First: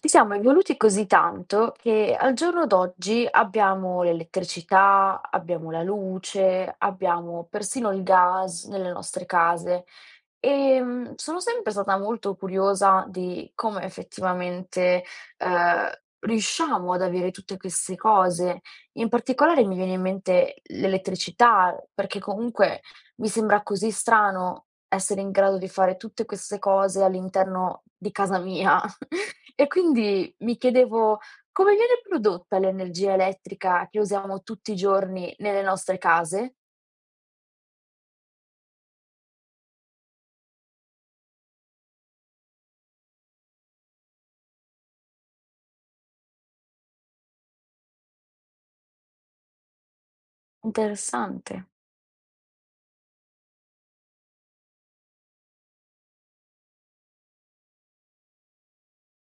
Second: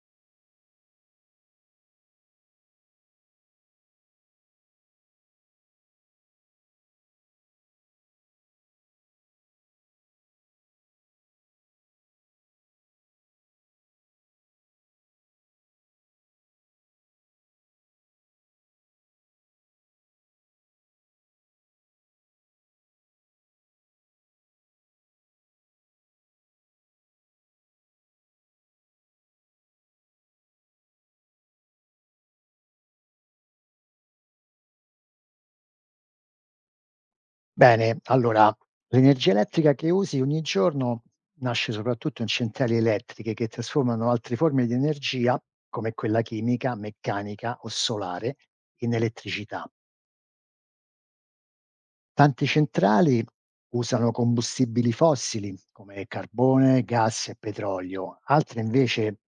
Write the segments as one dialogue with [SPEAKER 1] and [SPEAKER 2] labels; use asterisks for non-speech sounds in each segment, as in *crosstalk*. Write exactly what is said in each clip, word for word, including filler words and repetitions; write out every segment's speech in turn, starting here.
[SPEAKER 1] Ci siamo evoluti così tanto che al giorno d'oggi abbiamo l'elettricità, abbiamo la luce, abbiamo persino il gas nelle nostre case. Ehm, sono sempre stata molto curiosa di come effettivamente, ehm, riusciamo ad avere tutte queste cose. In particolare mi viene in mente l'elettricità, perché comunque mi sembra così strano essere in grado di fare tutte queste cose all'interno di casa mia. *laughs* E quindi mi chiedevo: come viene prodotta l'energia elettrica che usiamo tutti i giorni nelle nostre case?
[SPEAKER 2] Bene, allora l'energia elettrica che usi ogni giorno nasce soprattutto in centrali elettriche che trasformano altre forme di energia, come quella chimica, meccanica o solare, in elettricità.
[SPEAKER 1] Interessante.
[SPEAKER 2] Tante centrali usano combustibili fossili come carbone, gas e petrolio, altre invece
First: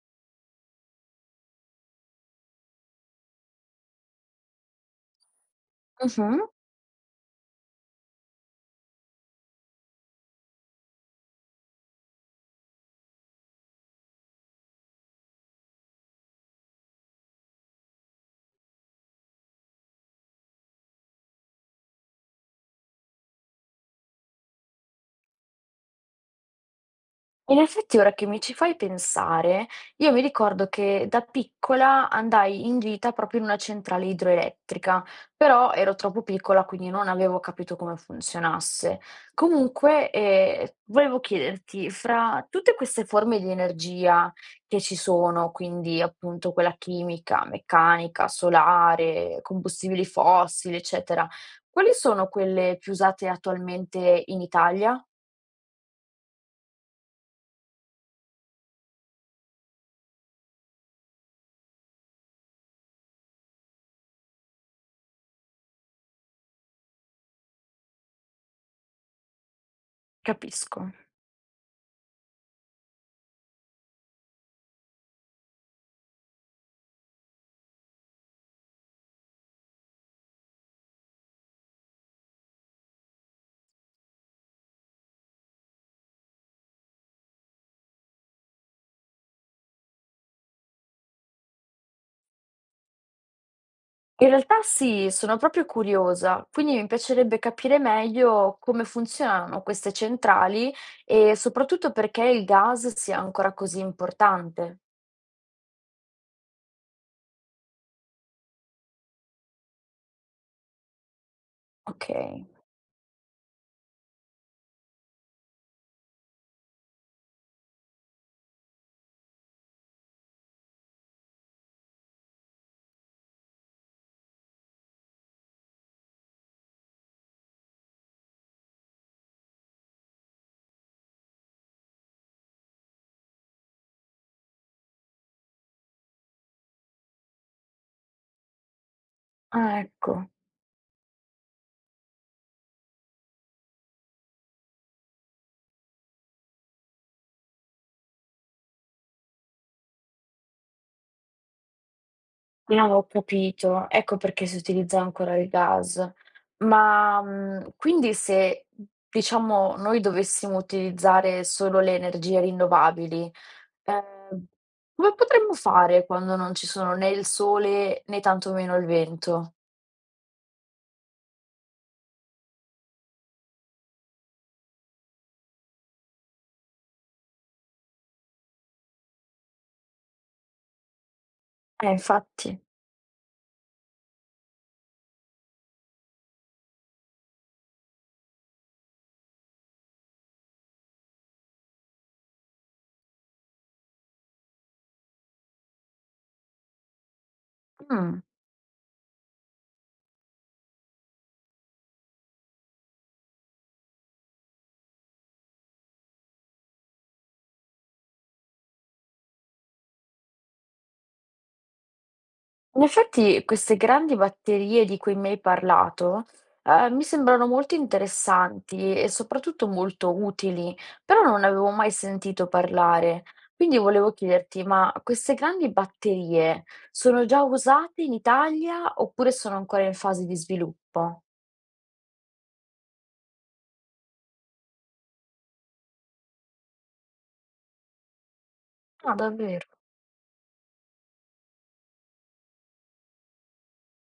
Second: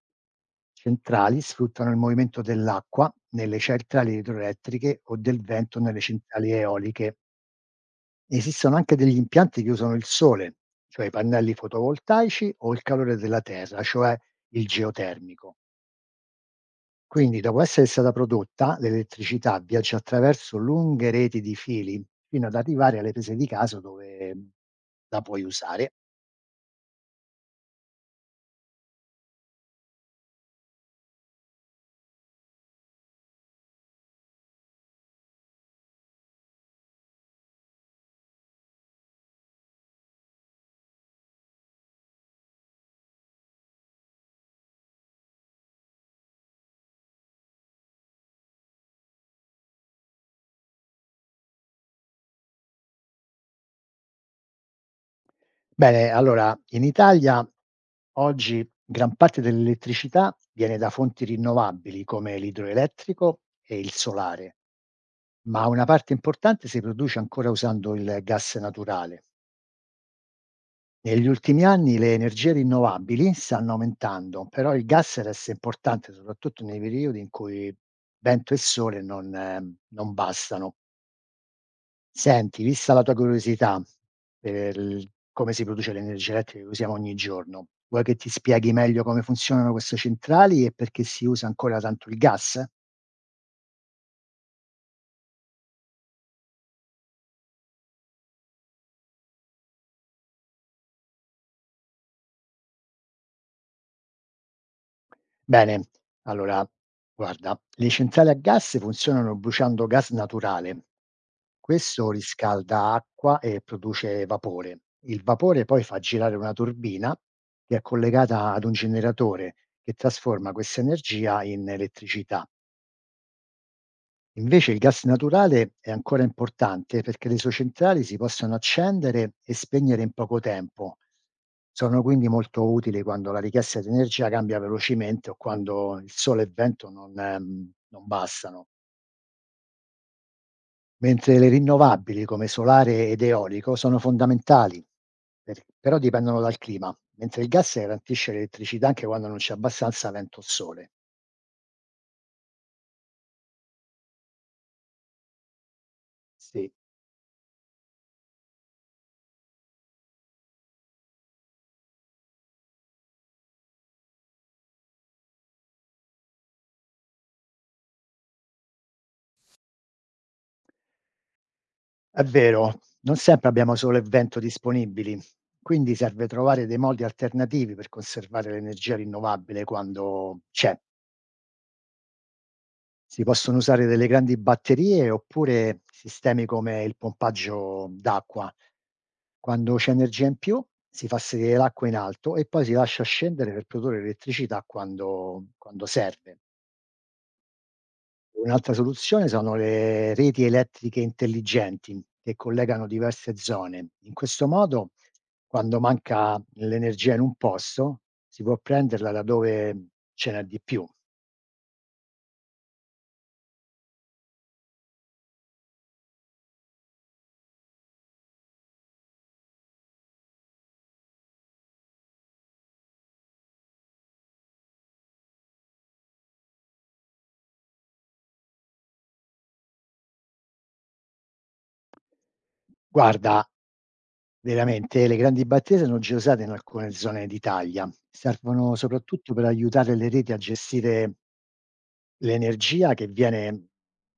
[SPEAKER 2] centrali sfruttano il movimento dell'acqua nelle centrali idroelettriche o del vento nelle
[SPEAKER 1] Mh-mh.
[SPEAKER 2] centrali eoliche. Esistono anche degli impianti che usano il sole, cioè i pannelli fotovoltaici o il calore della terra, cioè il geotermico. Quindi, dopo essere stata prodotta, l'elettricità viaggia attraverso lunghe reti di fili fino ad arrivare alle prese di casa dove mh, la puoi usare.
[SPEAKER 1] In effetti ora che mi ci fai pensare, io mi ricordo che da piccola andai in gita proprio in una centrale idroelettrica, però ero troppo piccola, quindi non avevo capito come funzionasse. Comunque, eh, volevo chiederti, fra tutte queste forme di energia che ci sono, quindi appunto quella chimica, meccanica, solare, combustibili fossili, eccetera, quali sono quelle più usate attualmente in Italia?
[SPEAKER 2] Bene, allora, in Italia oggi gran parte dell'elettricità viene da fonti rinnovabili come l'idroelettrico e il solare, ma una parte importante si produce ancora usando il gas naturale.
[SPEAKER 1] Capisco.
[SPEAKER 2] Negli ultimi anni le energie rinnovabili stanno aumentando, però il gas resta importante soprattutto nei periodi in cui vento e sole non eh, non bastano. Senti, vista la tua curiosità per il come si produce l'energia elettrica che usiamo ogni giorno, vuoi che ti spieghi meglio come funzionano queste centrali e perché si usa ancora tanto il gas?
[SPEAKER 1] In realtà sì, sono proprio curiosa, quindi mi piacerebbe capire meglio come funzionano queste centrali e soprattutto perché il gas sia ancora così importante.
[SPEAKER 2] Bene, allora guarda, le centrali a gas funzionano bruciando gas naturale.
[SPEAKER 1] Ok.
[SPEAKER 2] Questo riscalda acqua e produce vapore. Il vapore poi fa girare una turbina che è collegata ad un generatore che trasforma questa energia in elettricità. Invece il gas naturale è ancora importante perché le sue centrali si possono accendere e spegnere in poco tempo. Sono quindi molto utili quando la richiesta di energia cambia velocemente o quando il sole e il vento non, ehm, non bastano.
[SPEAKER 1] Ah, ecco,
[SPEAKER 2] Mentre le rinnovabili come solare ed eolico sono fondamentali, per- però dipendono dal clima, mentre il gas garantisce l'elettricità anche quando non c'è abbastanza vento o sole.
[SPEAKER 1] non avevo capito, ecco perché si utilizza ancora il gas.
[SPEAKER 2] Sì.
[SPEAKER 1] Ma mm, quindi se diciamo noi dovessimo utilizzare solo le energie rinnovabili, eh, come potremmo fare quando non ci sono né il sole né tantomeno il vento?
[SPEAKER 2] È vero, non sempre abbiamo sole e vento disponibili, quindi serve trovare dei modi alternativi per conservare l'energia rinnovabile quando c'è.
[SPEAKER 1] Eh, infatti.
[SPEAKER 2] Si possono usare delle grandi batterie oppure sistemi come il pompaggio d'acqua. Quando c'è energia in più, si fa sedere l'acqua in alto e poi si lascia scendere per produrre elettricità quando, quando serve.
[SPEAKER 1] Mh.
[SPEAKER 2] Un'altra soluzione sono le reti elettriche intelligenti che collegano diverse zone. In questo modo, quando manca l'energia in un posto, si può prenderla da dove ce n'è di più.
[SPEAKER 1] In effetti queste grandi batterie di cui mi hai parlato, ehm, mi sembrano molto interessanti e soprattutto molto utili, però non ne avevo mai sentito parlare. Quindi volevo chiederti, ma queste grandi batterie sono già usate in Italia oppure sono ancora in fase di sviluppo?
[SPEAKER 2] Guarda, veramente le grandi batterie sono già usate in alcune zone d'Italia. Servono
[SPEAKER 1] Ah,
[SPEAKER 2] soprattutto per
[SPEAKER 1] davvero?
[SPEAKER 2] aiutare le reti a gestire l'energia che viene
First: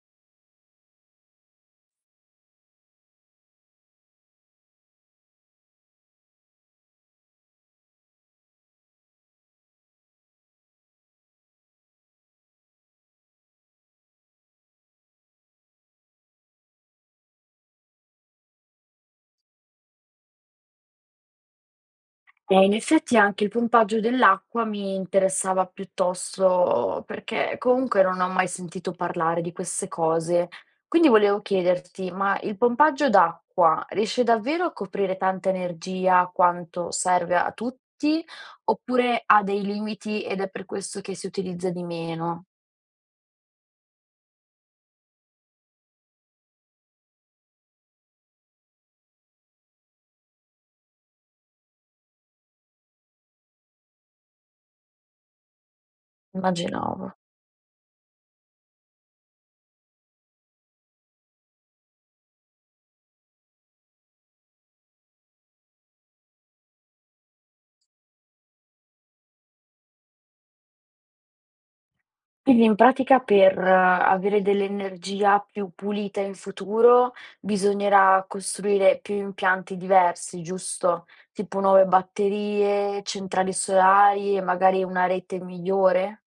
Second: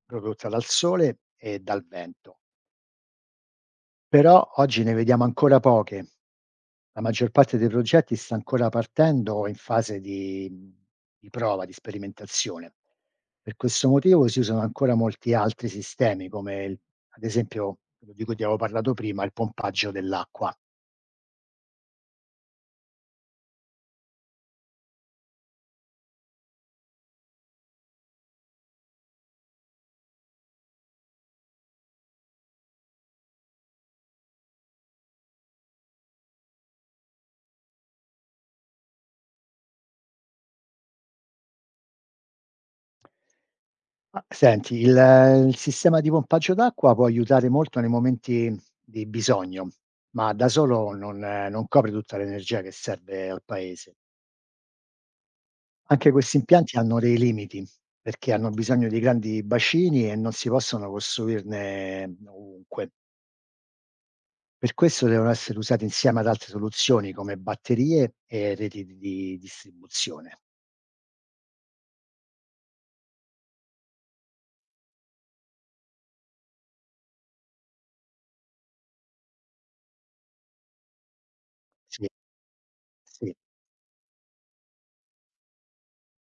[SPEAKER 2] prodotta dal sole e dal vento. Però oggi ne vediamo ancora poche. La maggior parte dei progetti sta ancora partendo o in fase di mhmm, di prova, di sperimentazione. Per questo motivo si usano ancora molti altri sistemi come il ad esempio, quello di cui ti avevo parlato prima, il pompaggio dell'acqua.
[SPEAKER 1] Eh, in effetti anche il pompaggio dell'acqua mi interessava piuttosto, perché comunque non ho mai sentito parlare di queste cose. Quindi volevo chiederti, ma il pompaggio d'acqua riesce davvero a coprire tanta energia quanto serve a tutti, oppure ha dei limiti ed è per questo che si utilizza di meno?
[SPEAKER 2] Ma senti, il il sistema di pompaggio d'acqua può aiutare molto nei momenti di bisogno, ma da solo non eh, non copre tutta l'energia che serve al paese. Anche questi impianti hanno
[SPEAKER 1] Immaginavo.
[SPEAKER 2] dei limiti, perché hanno bisogno di grandi bacini e non si possono costruirne ovunque. Per questo devono essere usati insieme ad altre soluzioni come batterie e reti di di distribuzione.
[SPEAKER 1] Quindi in pratica per eh, avere dell'energia più pulita in futuro bisognerà costruire più impianti diversi, giusto? Tipo nuove
[SPEAKER 2] Sì,
[SPEAKER 1] batterie,
[SPEAKER 2] sì,
[SPEAKER 1] centrali solari e magari una rete migliore?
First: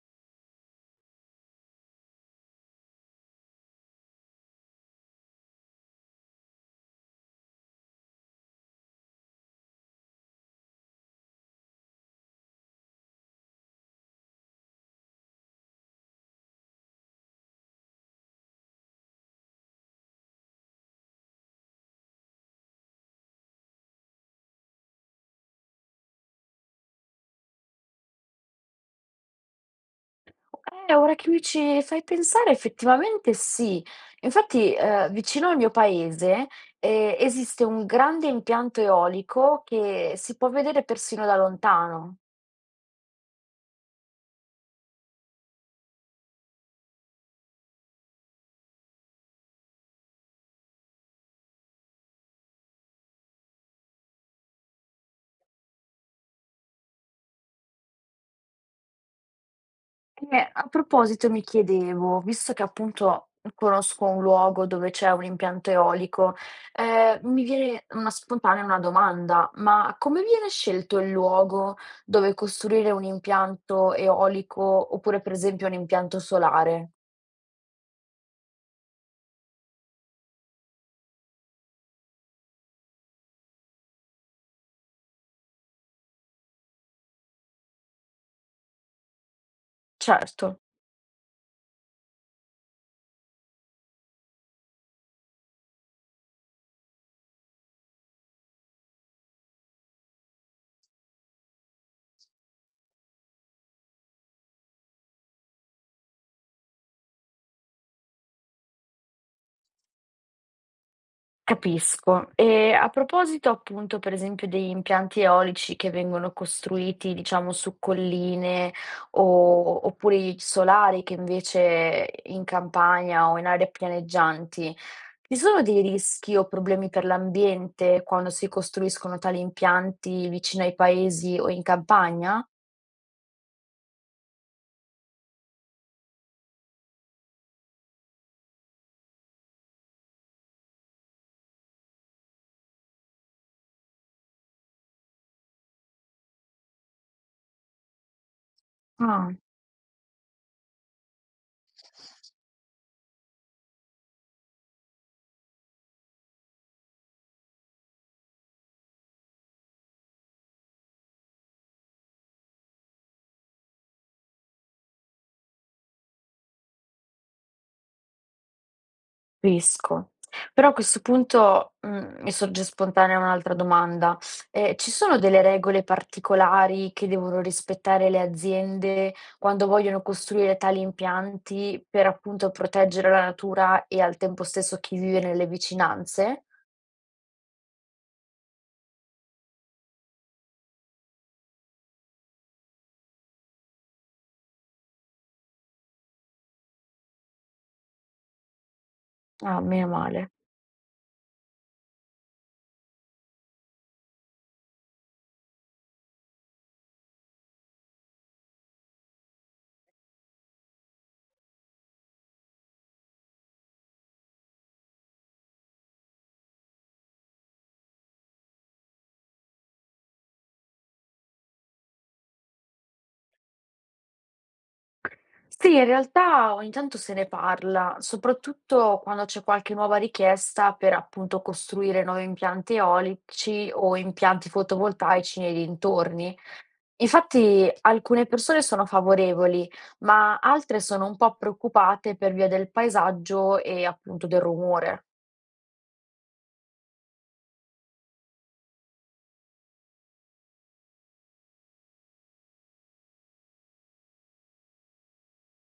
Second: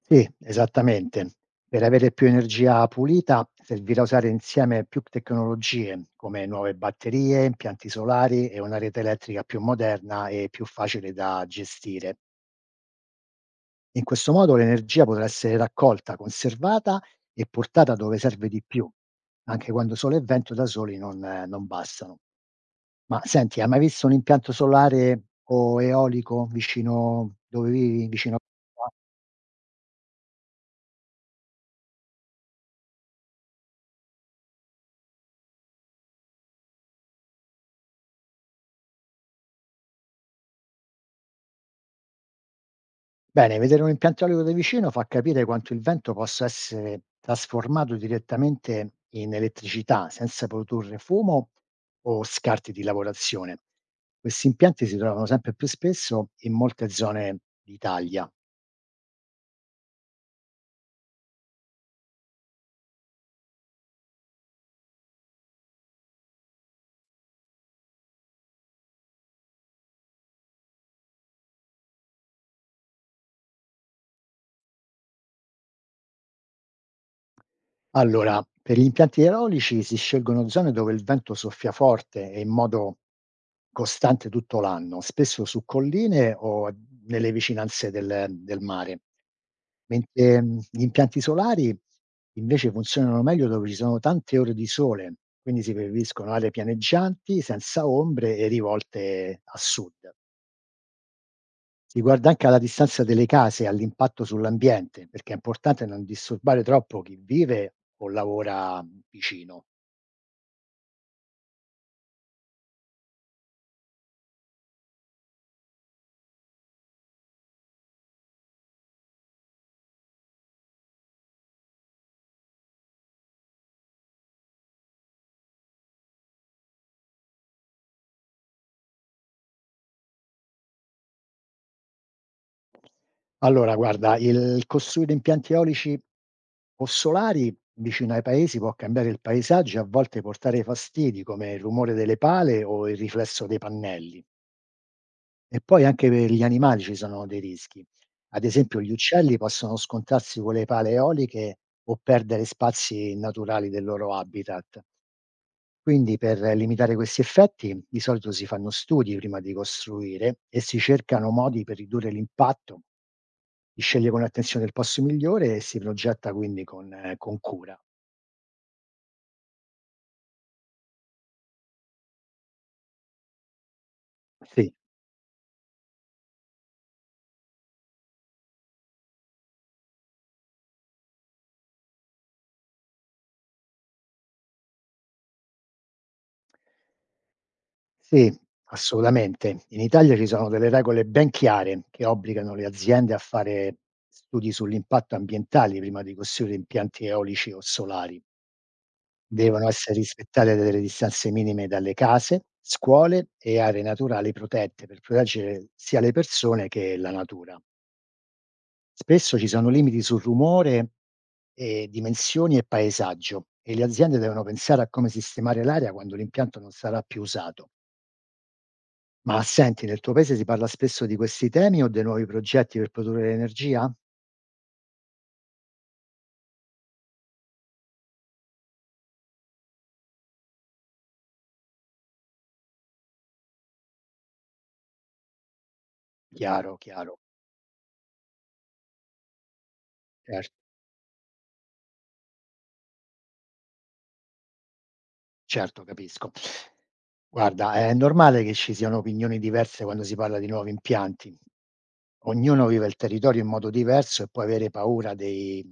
[SPEAKER 2] sì, esattamente. Per avere più energia pulita servirà usare insieme più tecnologie, come nuove batterie, impianti solari e una rete elettrica più moderna e più facile da gestire. In questo modo l'energia potrà essere raccolta, conservata e portata dove serve di più, anche quando sole e vento da soli non eh, non bastano. Ma senti, hai mai visto un impianto solare o eolico vicino dove vivi, vicino a qua?
[SPEAKER 1] Eh, ora che mi ci fai pensare, effettivamente sì. Infatti, eh, vicino al mio paese, eh, esiste un grande impianto eolico che si può vedere persino da lontano.
[SPEAKER 2] Bene, vedere un impianto eolico da vicino fa capire quanto il vento possa essere trasformato direttamente in elettricità, senza produrre fumo o scarti di lavorazione. Questi impianti si trovano sempre più spesso in molte zone d'Italia.
[SPEAKER 1] Eh, a proposito mi chiedevo, visto che appunto conosco un luogo dove c'è un impianto eolico, eh, mi viene una spontanea una domanda, ma come viene scelto il luogo dove costruire un impianto eolico oppure per esempio un impianto solare?
[SPEAKER 2] Allora, per gli impianti idraulici si scelgono zone dove il vento soffia forte e in modo costante tutto l'anno, spesso su colline o nelle vicinanze del del mare. Mentre, mhmm,
[SPEAKER 1] Certo.
[SPEAKER 2] gli impianti solari invece funzionano meglio dove ci sono tante ore di sole, quindi si preferiscono aree pianeggianti, senza ombre e rivolte a sud. Si guarda anche alla distanza delle case e all'impatto sull'ambiente, perché è importante non disturbare troppo chi vive o lavora vicino.
[SPEAKER 1] Capisco. E a proposito appunto per esempio degli impianti eolici che vengono costruiti diciamo su colline o oppure i solari che invece in campagna o in aree pianeggianti, ci sono dei rischi o problemi per l'ambiente quando si costruiscono tali impianti vicino ai paesi o in campagna?
[SPEAKER 2] Allora, guarda, il costruire impianti eolici o solari vicino ai paesi può cambiare il paesaggio e a volte portare fastidi come il rumore delle pale o il riflesso dei pannelli. E poi anche per gli animali ci sono dei rischi. Ad esempio, gli
[SPEAKER 1] Ah.
[SPEAKER 2] uccelli possono scontrarsi con le pale eoliche o perdere spazi naturali del loro habitat. Quindi per limitare questi effetti, di solito si fanno studi prima di costruire e si cercano modi per ridurre l'impatto, si sceglie con attenzione il posto migliore e si progetta quindi con eh, con cura.
[SPEAKER 1] Capisco. Però a questo punto, mhmm, mi sorge spontanea un'altra domanda:
[SPEAKER 2] Sì.
[SPEAKER 1] ehm, ci sono delle regole particolari che devono rispettare le aziende quando vogliono costruire tali impianti per, appunto, proteggere la natura e al tempo stesso chi vive nelle vicinanze?
[SPEAKER 2] Sì, assolutamente. In Italia ci sono delle regole ben chiare che obbligano le aziende a fare studi sull'impatto ambientale prima di costruire impianti eolici o solari.
[SPEAKER 1] Ah,
[SPEAKER 2] Devono
[SPEAKER 1] meno
[SPEAKER 2] essere
[SPEAKER 1] male.
[SPEAKER 2] rispettate delle distanze minime dalle case, scuole e aree naturali protette per proteggere sia le persone che la natura. Spesso ci sono limiti sul rumore, e dimensioni e paesaggio e le aziende devono pensare a come sistemare l'area quando l'impianto non sarà più usato. Ma senti, nel tuo paese si parla spesso di questi temi o dei nuovi progetti per produrre energia?
[SPEAKER 1] Sì, in realtà ogni tanto se ne parla, soprattutto quando c'è qualche nuova richiesta per, appunto, costruire nuovi impianti eolici o impianti fotovoltaici nei dintorni.
[SPEAKER 2] Chiaro, chiaro.
[SPEAKER 1] Infatti alcune persone sono favorevoli, ma
[SPEAKER 2] Certo.
[SPEAKER 1] altre sono un po' preoccupate per via del paesaggio e appunto del rumore,
[SPEAKER 2] Certo, capisco. Guarda, è normale che ci siano opinioni diverse quando si parla di nuovi impianti. Ognuno vive il territorio in modo diverso e può avere paura dei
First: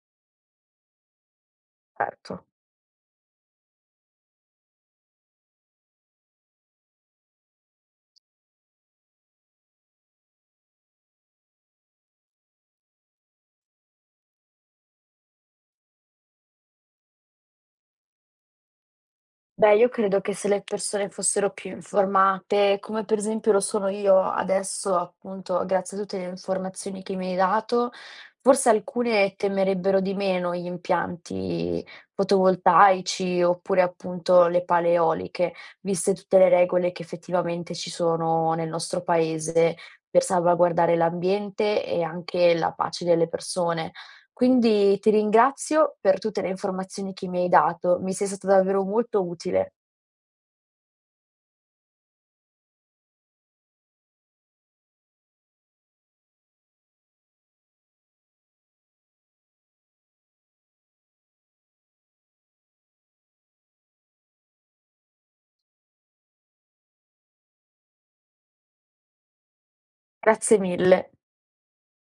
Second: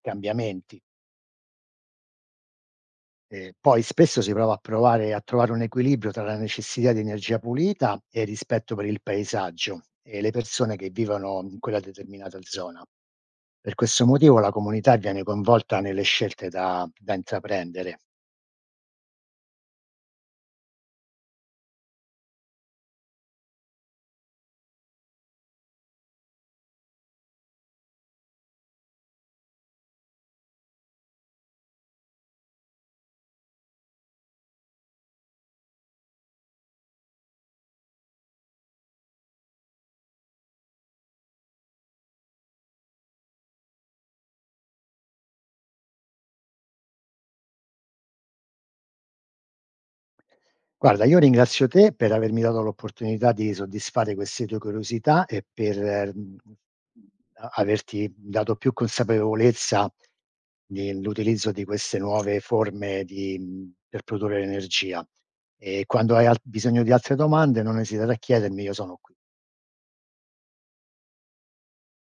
[SPEAKER 2] cambiamenti.
[SPEAKER 1] certo.
[SPEAKER 2] Eh, poi spesso si prova a provare a trovare un equilibrio tra la necessità di energia pulita e il rispetto per il paesaggio e le persone che vivono in quella determinata zona. Per questo motivo la comunità viene coinvolta nelle scelte da da intraprendere.
[SPEAKER 1] Beh, io credo che se le persone fossero più informate, come per esempio lo sono io adesso, appunto, grazie a tutte le informazioni che mi hai dato, forse alcune temerebbero di meno gli impianti fotovoltaici oppure appunto le pale eoliche, viste tutte le regole che effettivamente ci sono nel nostro paese per salvaguardare l'ambiente e anche la pace delle persone. Quindi ti ringrazio per tutte le informazioni che mi hai dato, mi sei stata davvero molto utile.
[SPEAKER 2] Guarda, io ringrazio te per avermi dato l'opportunità di soddisfare queste tue curiosità e per, mhmm, a averti dato più consapevolezza nell'utilizzo di queste nuove forme di mhmm, per produrre energia. E quando hai al bisogno di altre domande non esitare a chiedermi, io sono qui.
[SPEAKER 1] Grazie mille.